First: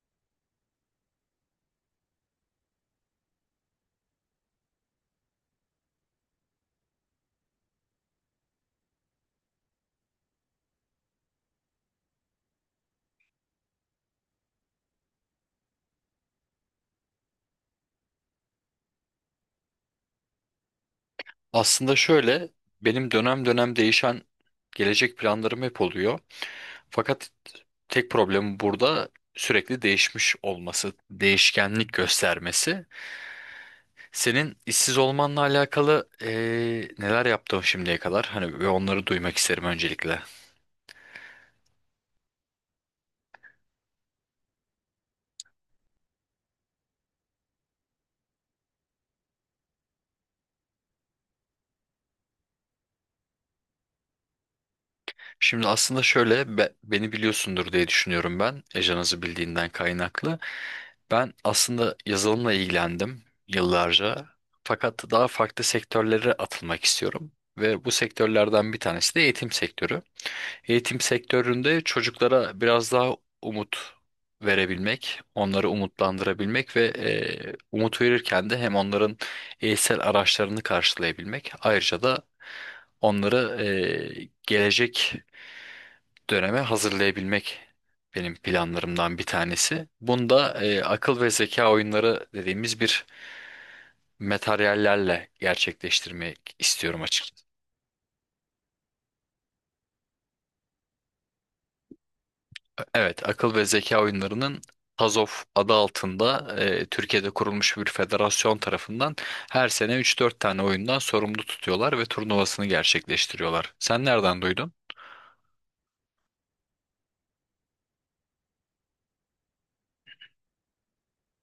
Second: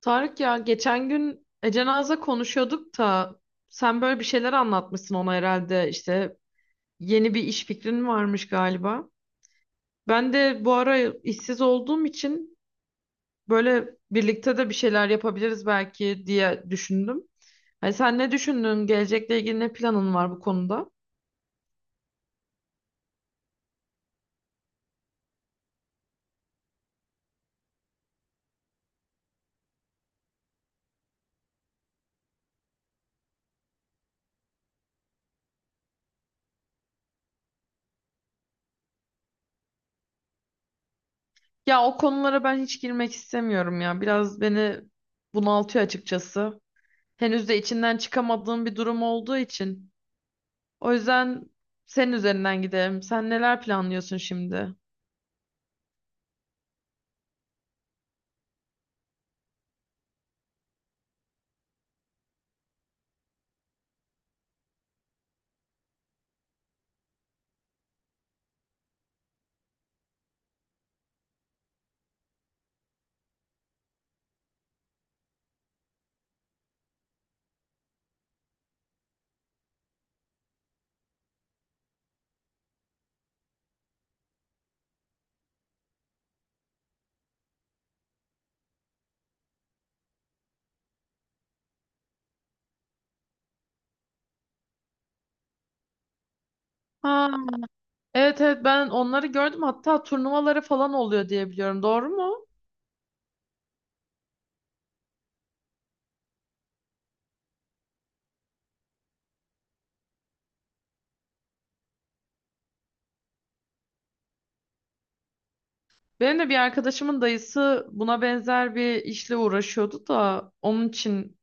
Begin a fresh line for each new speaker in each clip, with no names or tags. Tarık, ya geçen gün Ece Naz'la konuşuyorduk da sen böyle bir şeyler anlatmışsın ona herhalde, işte yeni bir iş fikrin varmış galiba. Ben de bu ara işsiz olduğum için böyle birlikte de bir şeyler yapabiliriz belki diye düşündüm. Hani sen ne düşündün? Gelecekle ilgili ne planın var bu konuda?
Aslında şöyle, benim dönem dönem değişen gelecek planlarım hep oluyor. Fakat tek problemi burada sürekli değişmiş olması, değişkenlik göstermesi. Senin işsiz olmanla alakalı neler yaptın şimdiye kadar? Hani ve onları duymak isterim öncelikle.
Ya o konulara ben hiç girmek istemiyorum ya. Biraz beni bunaltıyor açıkçası. Henüz de içinden çıkamadığım bir durum olduğu için. O yüzden senin üzerinden gidelim. Sen neler planlıyorsun şimdi?
Şimdi aslında şöyle beni biliyorsundur diye düşünüyorum ben. Ejanızı bildiğinden kaynaklı. Ben aslında yazılımla ilgilendim yıllarca. Fakat daha farklı sektörlere atılmak istiyorum. Ve bu sektörlerden bir tanesi de eğitim sektörü. Eğitim sektöründe çocuklara biraz daha umut verebilmek, onları umutlandırabilmek ve umut verirken de hem onların eğitsel araçlarını karşılayabilmek, ayrıca da onları gelecek döneme hazırlayabilmek benim planlarımdan bir tanesi. Bunda akıl ve zeka oyunları dediğimiz bir materyallerle gerçekleştirmek istiyorum
Ha,
açıkçası.
evet evet, ben onları gördüm. Hatta turnuvaları falan oluyor diye biliyorum. Doğru mu?
Evet, akıl ve zeka oyunlarının TASOF adı altında Türkiye'de kurulmuş bir federasyon tarafından her sene üç dört tane oyundan sorumlu tutuyorlar ve turnuvasını gerçekleştiriyorlar. Sen nereden duydun?
Benim de bir arkadaşımın dayısı buna benzer bir işle uğraşıyordu da onun için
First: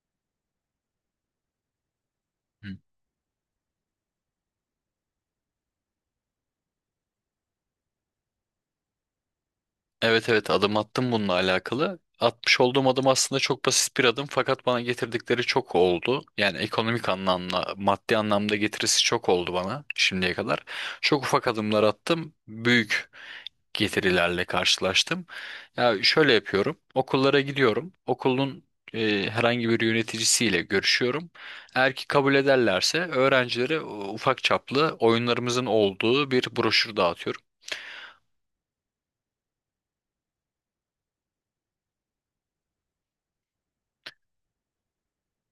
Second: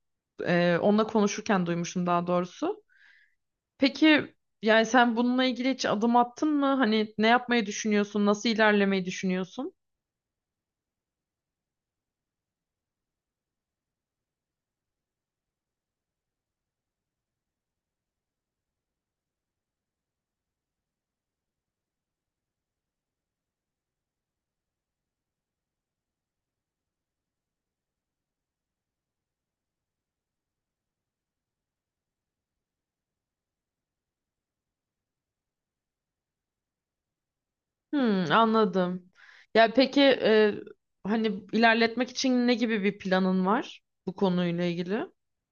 onunla konuşurken duymuştum daha doğrusu. Peki, yani sen bununla ilgili hiç adım attın mı? Hani ne yapmayı düşünüyorsun? Nasıl ilerlemeyi düşünüyorsun?
Evet, evet, adım attım bununla alakalı. Atmış olduğum adım aslında çok basit bir adım, fakat bana getirdikleri çok oldu. Yani ekonomik anlamda, maddi anlamda getirisi çok oldu bana şimdiye kadar. Çok ufak adımlar attım, büyük getirilerle karşılaştım. Ya şöyle yapıyorum, okullara gidiyorum, okulun herhangi bir yöneticisiyle görüşüyorum. Eğer ki kabul ederlerse öğrencilere ufak çaplı oyunlarımızın olduğu bir broşür dağıtıyorum.
Hmm, anladım. Ya peki, hani ilerletmek için ne gibi bir planın var bu konuyla ilgili?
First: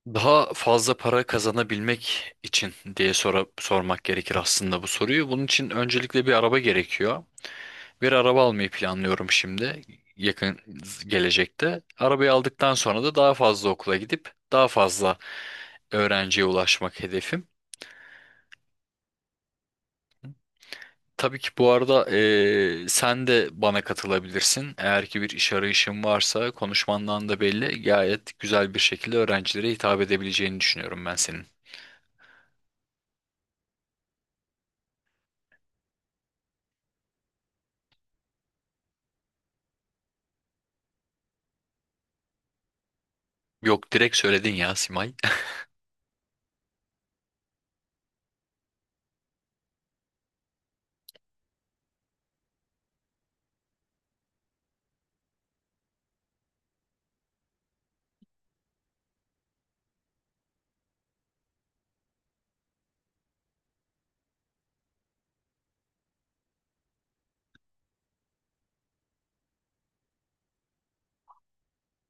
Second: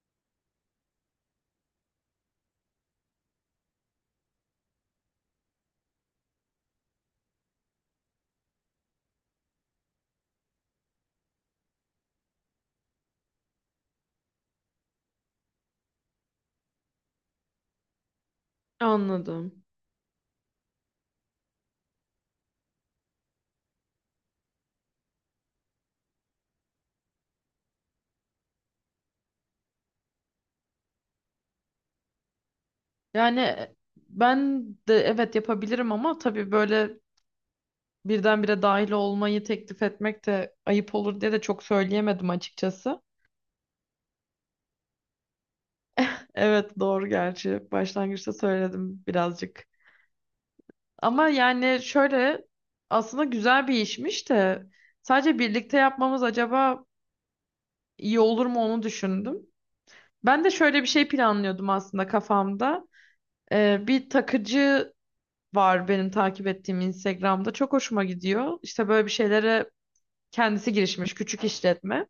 Daha fazla para kazanabilmek için diye sormak gerekir aslında bu soruyu. Bunun için öncelikle bir araba gerekiyor. Bir araba almayı planlıyorum şimdi yakın gelecekte. Arabayı aldıktan sonra da daha fazla okula gidip daha fazla öğrenciye ulaşmak hedefim.
Anladım.
Tabii ki bu arada sen de bana katılabilirsin. Eğer ki bir iş arayışın varsa konuşmandan da belli, gayet güzel bir şekilde öğrencilere hitap edebileceğini düşünüyorum ben senin.
Yani ben de evet yapabilirim ama tabii böyle birdenbire dahil olmayı teklif etmek de ayıp olur diye de çok söyleyemedim açıkçası.
Yok, direkt söyledin ya Simay.
Evet doğru, gerçi başlangıçta söyledim birazcık. Ama yani şöyle, aslında güzel bir işmiş de sadece birlikte yapmamız acaba iyi olur mu onu düşündüm. Ben de şöyle bir şey planlıyordum aslında kafamda. Bir takıcı var benim takip ettiğim Instagram'da. Çok hoşuma gidiyor. İşte böyle bir şeylere kendisi girişmiş, küçük işletme.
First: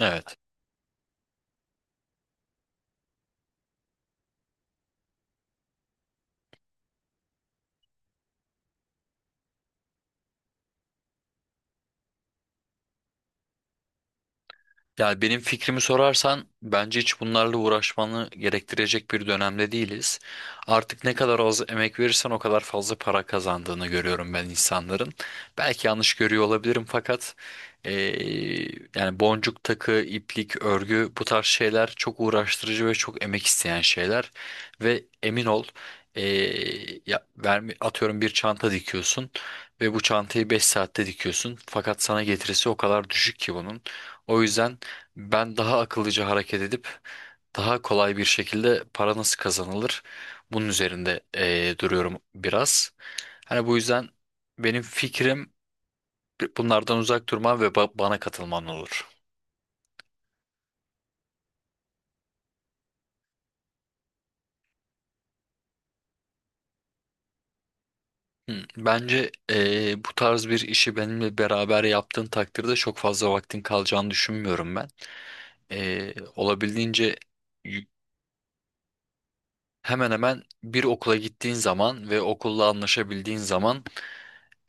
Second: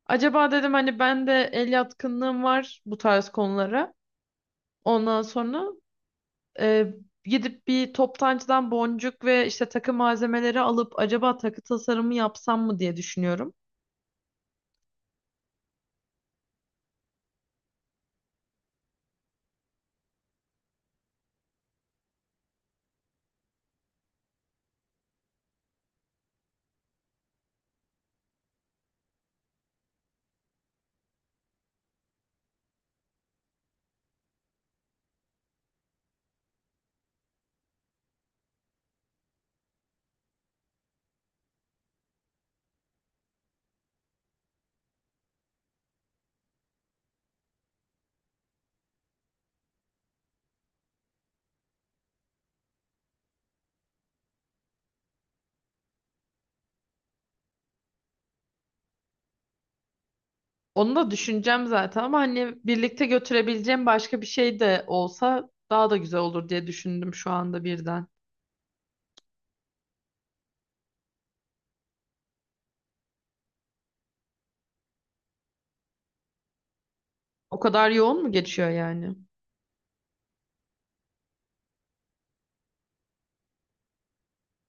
Evet.
Acaba dedim, hani ben de el yatkınlığım var bu tarz konulara. Ondan sonra e, gidip bir toptancıdan boncuk ve işte takı malzemeleri alıp acaba takı tasarımı yapsam mı diye düşünüyorum.
Yani benim fikrimi sorarsan bence hiç bunlarla uğraşmanı gerektirecek bir dönemde değiliz. Artık ne kadar az emek verirsen o kadar fazla para kazandığını görüyorum ben insanların. Belki yanlış görüyor olabilirim, fakat eee, yani boncuk takı, iplik, örgü bu tarz şeyler çok uğraştırıcı ve çok emek isteyen şeyler. Ve emin ol, atıyorum, bir çanta dikiyorsun ve bu çantayı 5 saatte dikiyorsun. Fakat sana getirisi o kadar düşük ki bunun. O yüzden ben daha akıllıca hareket edip daha kolay bir şekilde para nasıl kazanılır bunun üzerinde duruyorum biraz. Hani bu yüzden benim fikrim bunlardan uzak durman ve bana katılman olur.
Onu da düşüneceğim zaten ama hani birlikte götürebileceğim başka bir şey de olsa daha da güzel olur diye düşündüm şu anda birden.
Hı, bence bu tarz bir işi benimle beraber yaptığın takdirde çok fazla vaktin kalacağını düşünmüyorum ben. Olabildiğince
O
y-
kadar yoğun mu geçiyor yani?
hemen hemen bir okula gittiğin zaman ve okulla anlaşabildiğin zaman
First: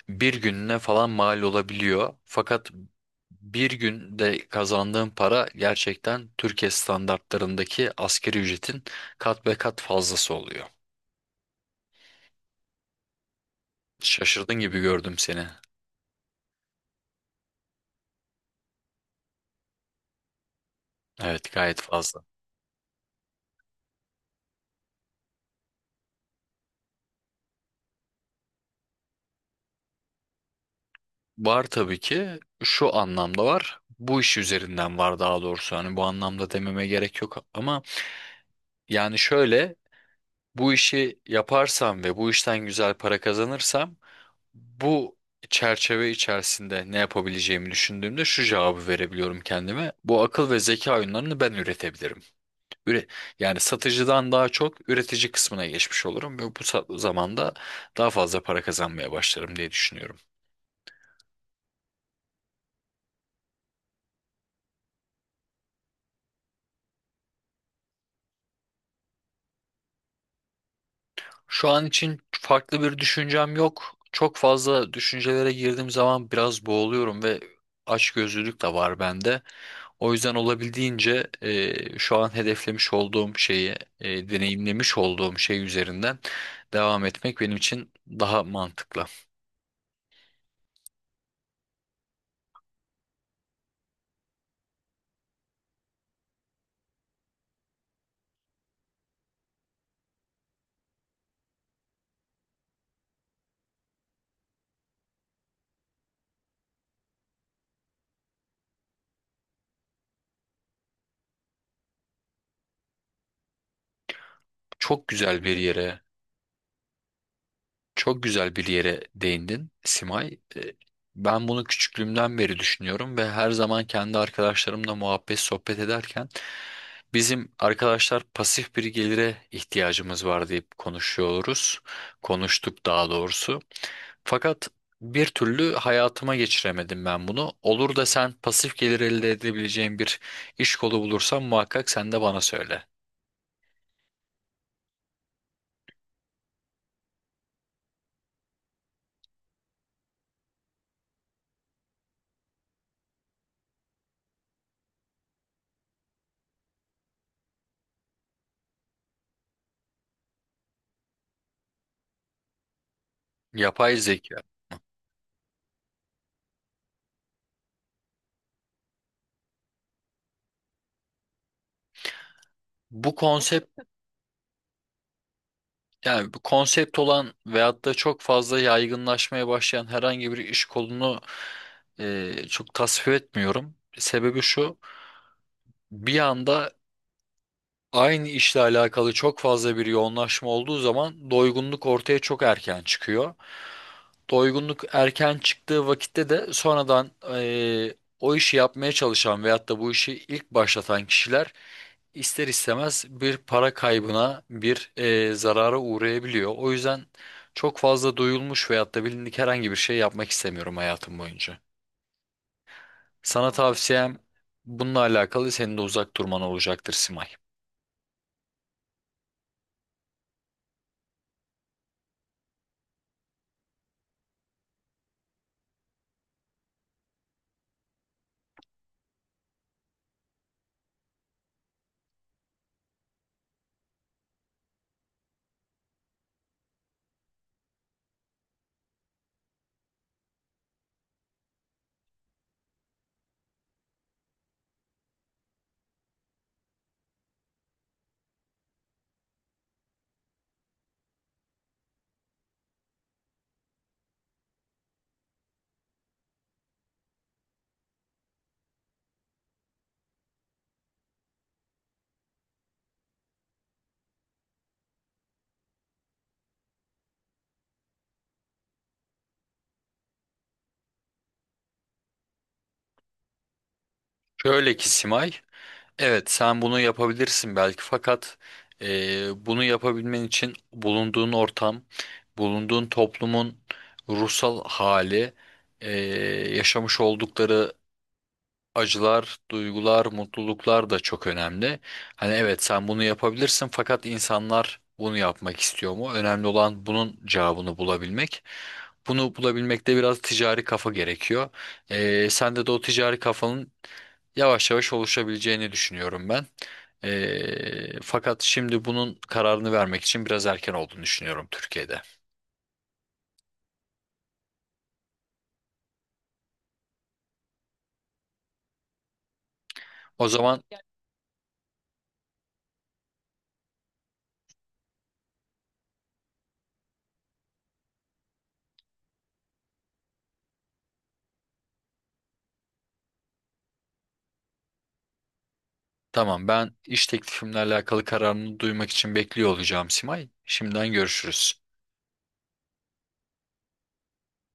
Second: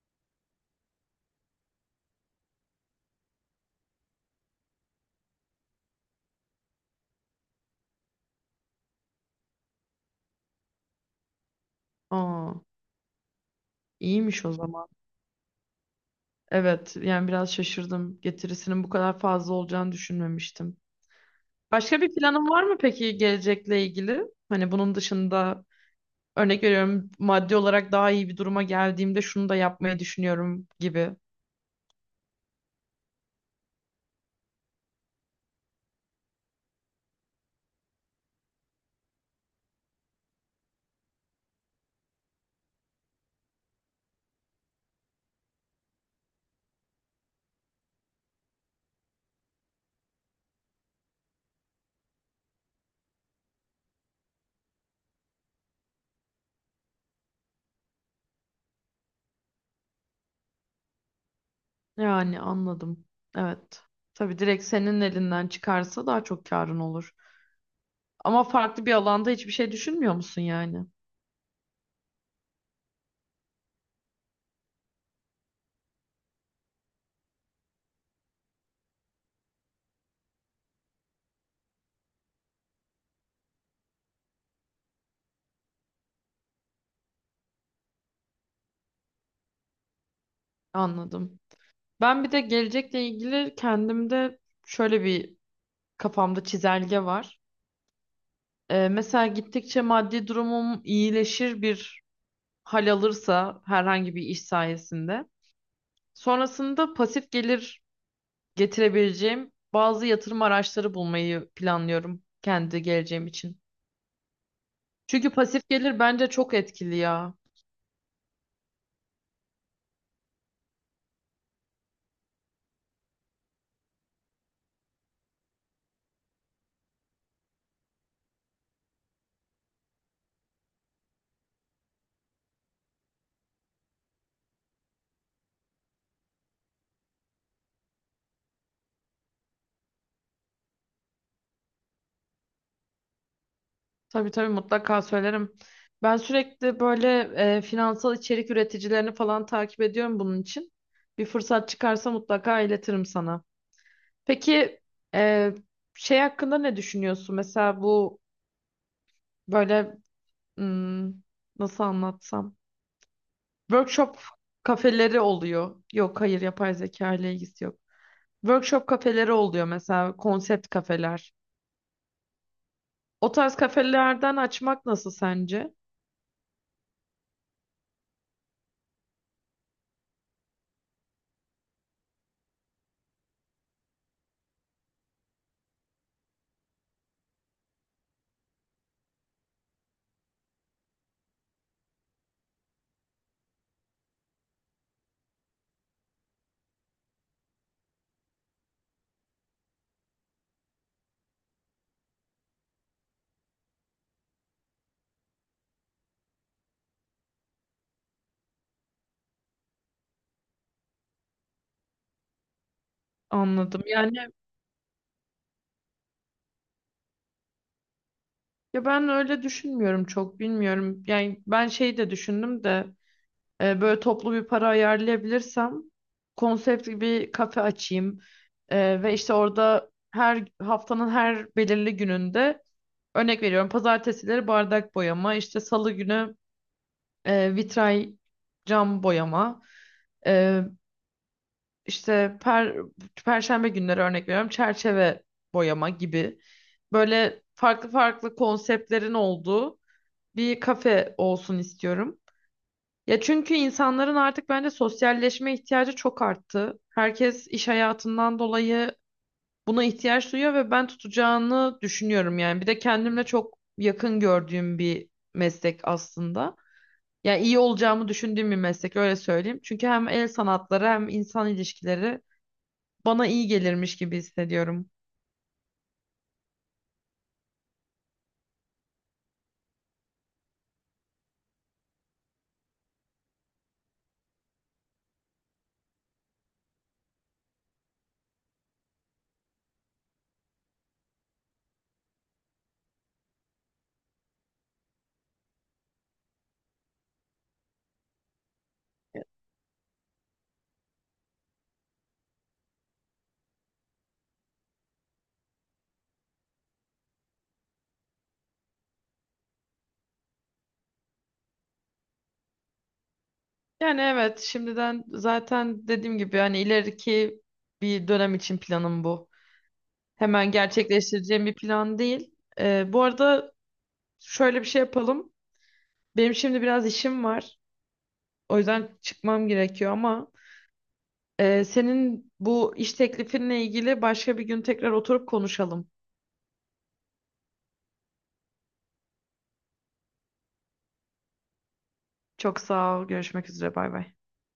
bir gününe falan mal olabiliyor. Fakat bir günde kazandığın para gerçekten Türkiye standartlarındaki asgari ücretin kat be kat fazlası oluyor.
Aa, iyiymiş o
Şaşırdın gibi
zaman.
gördüm seni.
Evet, yani biraz şaşırdım. Getirisinin bu kadar fazla olacağını düşünmemiştim.
Evet, gayet
Başka bir
fazla.
planın var mı peki gelecekle ilgili? Hani bunun dışında örnek veriyorum, maddi olarak daha iyi bir duruma geldiğimde şunu da yapmayı düşünüyorum gibi.
Var tabii ki, şu anlamda var. Bu iş üzerinden var daha doğrusu. Hani bu anlamda dememe gerek yok ama yani şöyle, bu işi yaparsam ve bu işten güzel para kazanırsam bu çerçeve içerisinde ne yapabileceğimi düşündüğümde şu cevabı verebiliyorum kendime. Bu akıl ve zeka oyunlarını ben üretebilirim. Üre- Yani satıcıdan daha çok üretici kısmına geçmiş olurum ve bu zamanda daha fazla para kazanmaya başlarım diye düşünüyorum.
Yani anladım. Evet. Tabii direkt senin elinden çıkarsa daha çok karın olur. Ama farklı bir alanda hiçbir şey düşünmüyor musun yani?
Şu an için farklı bir düşüncem yok. Çok fazla düşüncelere girdiğim zaman biraz boğuluyorum ve açgözlülük de var bende. O yüzden olabildiğince şu an hedeflemiş olduğum şeyi, deneyimlemiş olduğum şey üzerinden devam etmek benim için daha mantıklı.
Anladım. Ben bir de gelecekle ilgili kendimde şöyle bir, kafamda çizelge var. Mesela gittikçe maddi durumum iyileşir bir hal alırsa herhangi bir iş sayesinde. Sonrasında pasif gelir getirebileceğim bazı yatırım araçları bulmayı planlıyorum kendi geleceğim için.
Çok
Çünkü
güzel bir
pasif gelir
yere
bence çok etkili ya.
çok güzel bir yere değindin Simay. Ben bunu küçüklüğümden beri düşünüyorum ve her zaman kendi arkadaşlarımla muhabbet sohbet ederken bizim arkadaşlar pasif bir gelire ihtiyacımız var deyip konuşuyoruz. Konuştuk daha doğrusu. Fakat bir türlü hayatıma geçiremedim ben bunu. Olur da sen pasif gelir elde edebileceğin bir iş kolu bulursan muhakkak sen de bana söyle.
Tabii tabii mutlaka söylerim. Ben sürekli böyle finansal içerik üreticilerini falan takip ediyorum bunun için. Bir fırsat çıkarsa mutlaka iletirim sana. Peki e, şey hakkında ne düşünüyorsun? Mesela bu böyle, hmm, nasıl anlatsam?
Yapay
Workshop
zeka.
kafeleri oluyor. Yok, hayır, yapay zeka ile ilgisi yok. Workshop kafeleri oluyor mesela, konsept kafeler.
Bu
O tarz
konsept,
kafelerden açmak nasıl sence?
yani bu konsept olan veyahut da çok fazla yaygınlaşmaya başlayan herhangi bir iş kolunu çok tasvip etmiyorum. Sebebi şu, bir anda aynı işle alakalı çok fazla bir yoğunlaşma olduğu zaman doygunluk ortaya çok erken çıkıyor, doygunluk erken çıktığı vakitte de sonradan o işi yapmaya çalışan veyahut da bu işi ilk başlatan kişiler ister istemez bir para kaybına, bir zarara uğrayabiliyor. O yüzden çok fazla duyulmuş veyahut da bilindik herhangi bir şey yapmak istemiyorum hayatım boyunca. Sana
Anladım. Yani
tavsiyem bununla alakalı senin de uzak durman olacaktır Simay.
ya ben öyle düşünmüyorum, çok bilmiyorum. Yani ben şey de düşündüm de, böyle toplu bir para ayarlayabilirsem konsept bir kafe açayım. E, ve işte orada her haftanın her belirli gününde örnek veriyorum, pazartesileri bardak boyama, işte salı günü vitray cam boyama, e, işte per, perşembe günleri örnek veriyorum çerçeve boyama gibi böyle farklı farklı konseptlerin olduğu bir kafe olsun istiyorum. Ya çünkü insanların artık bence sosyalleşme ihtiyacı çok arttı. Herkes iş hayatından dolayı buna ihtiyaç duyuyor ve ben tutacağını düşünüyorum yani. Bir de kendimle çok yakın gördüğüm bir meslek aslında. Yani iyi olacağımı düşündüğüm bir meslek, öyle söyleyeyim. Çünkü hem el sanatları hem insan ilişkileri bana iyi gelirmiş gibi
Şöyle ki
hissediyorum.
Simay, evet, sen bunu yapabilirsin belki, fakat bunu yapabilmen için bulunduğun ortam, bulunduğun toplumun ruhsal hali, yaşamış oldukları acılar, duygular, mutluluklar da çok önemli. Hani evet, sen bunu yapabilirsin fakat insanlar bunu yapmak istiyor mu? Önemli olan bunun cevabını bulabilmek. Bunu bulabilmekte biraz ticari kafa gerekiyor. Sende de o ticari kafanın yavaş yavaş oluşabileceğini düşünüyorum ben. Fakat şimdi bunun kararını vermek için biraz erken olduğunu düşünüyorum Türkiye'de.
Yani evet, şimdiden zaten dediğim gibi hani ileriki bir dönem için planım bu.
O
Hemen
zaman,
gerçekleştireceğim bir plan değil. Bu arada şöyle bir şey yapalım. Benim şimdi biraz işim var. O yüzden çıkmam gerekiyor ama senin bu iş teklifinle ilgili başka bir gün tekrar oturup konuşalım.
tamam, ben iş teklifimle alakalı kararını duymak için bekliyor olacağım Simay. Şimdiden görüşürüz.
Çok sağ ol. Görüşmek üzere. Bay bay.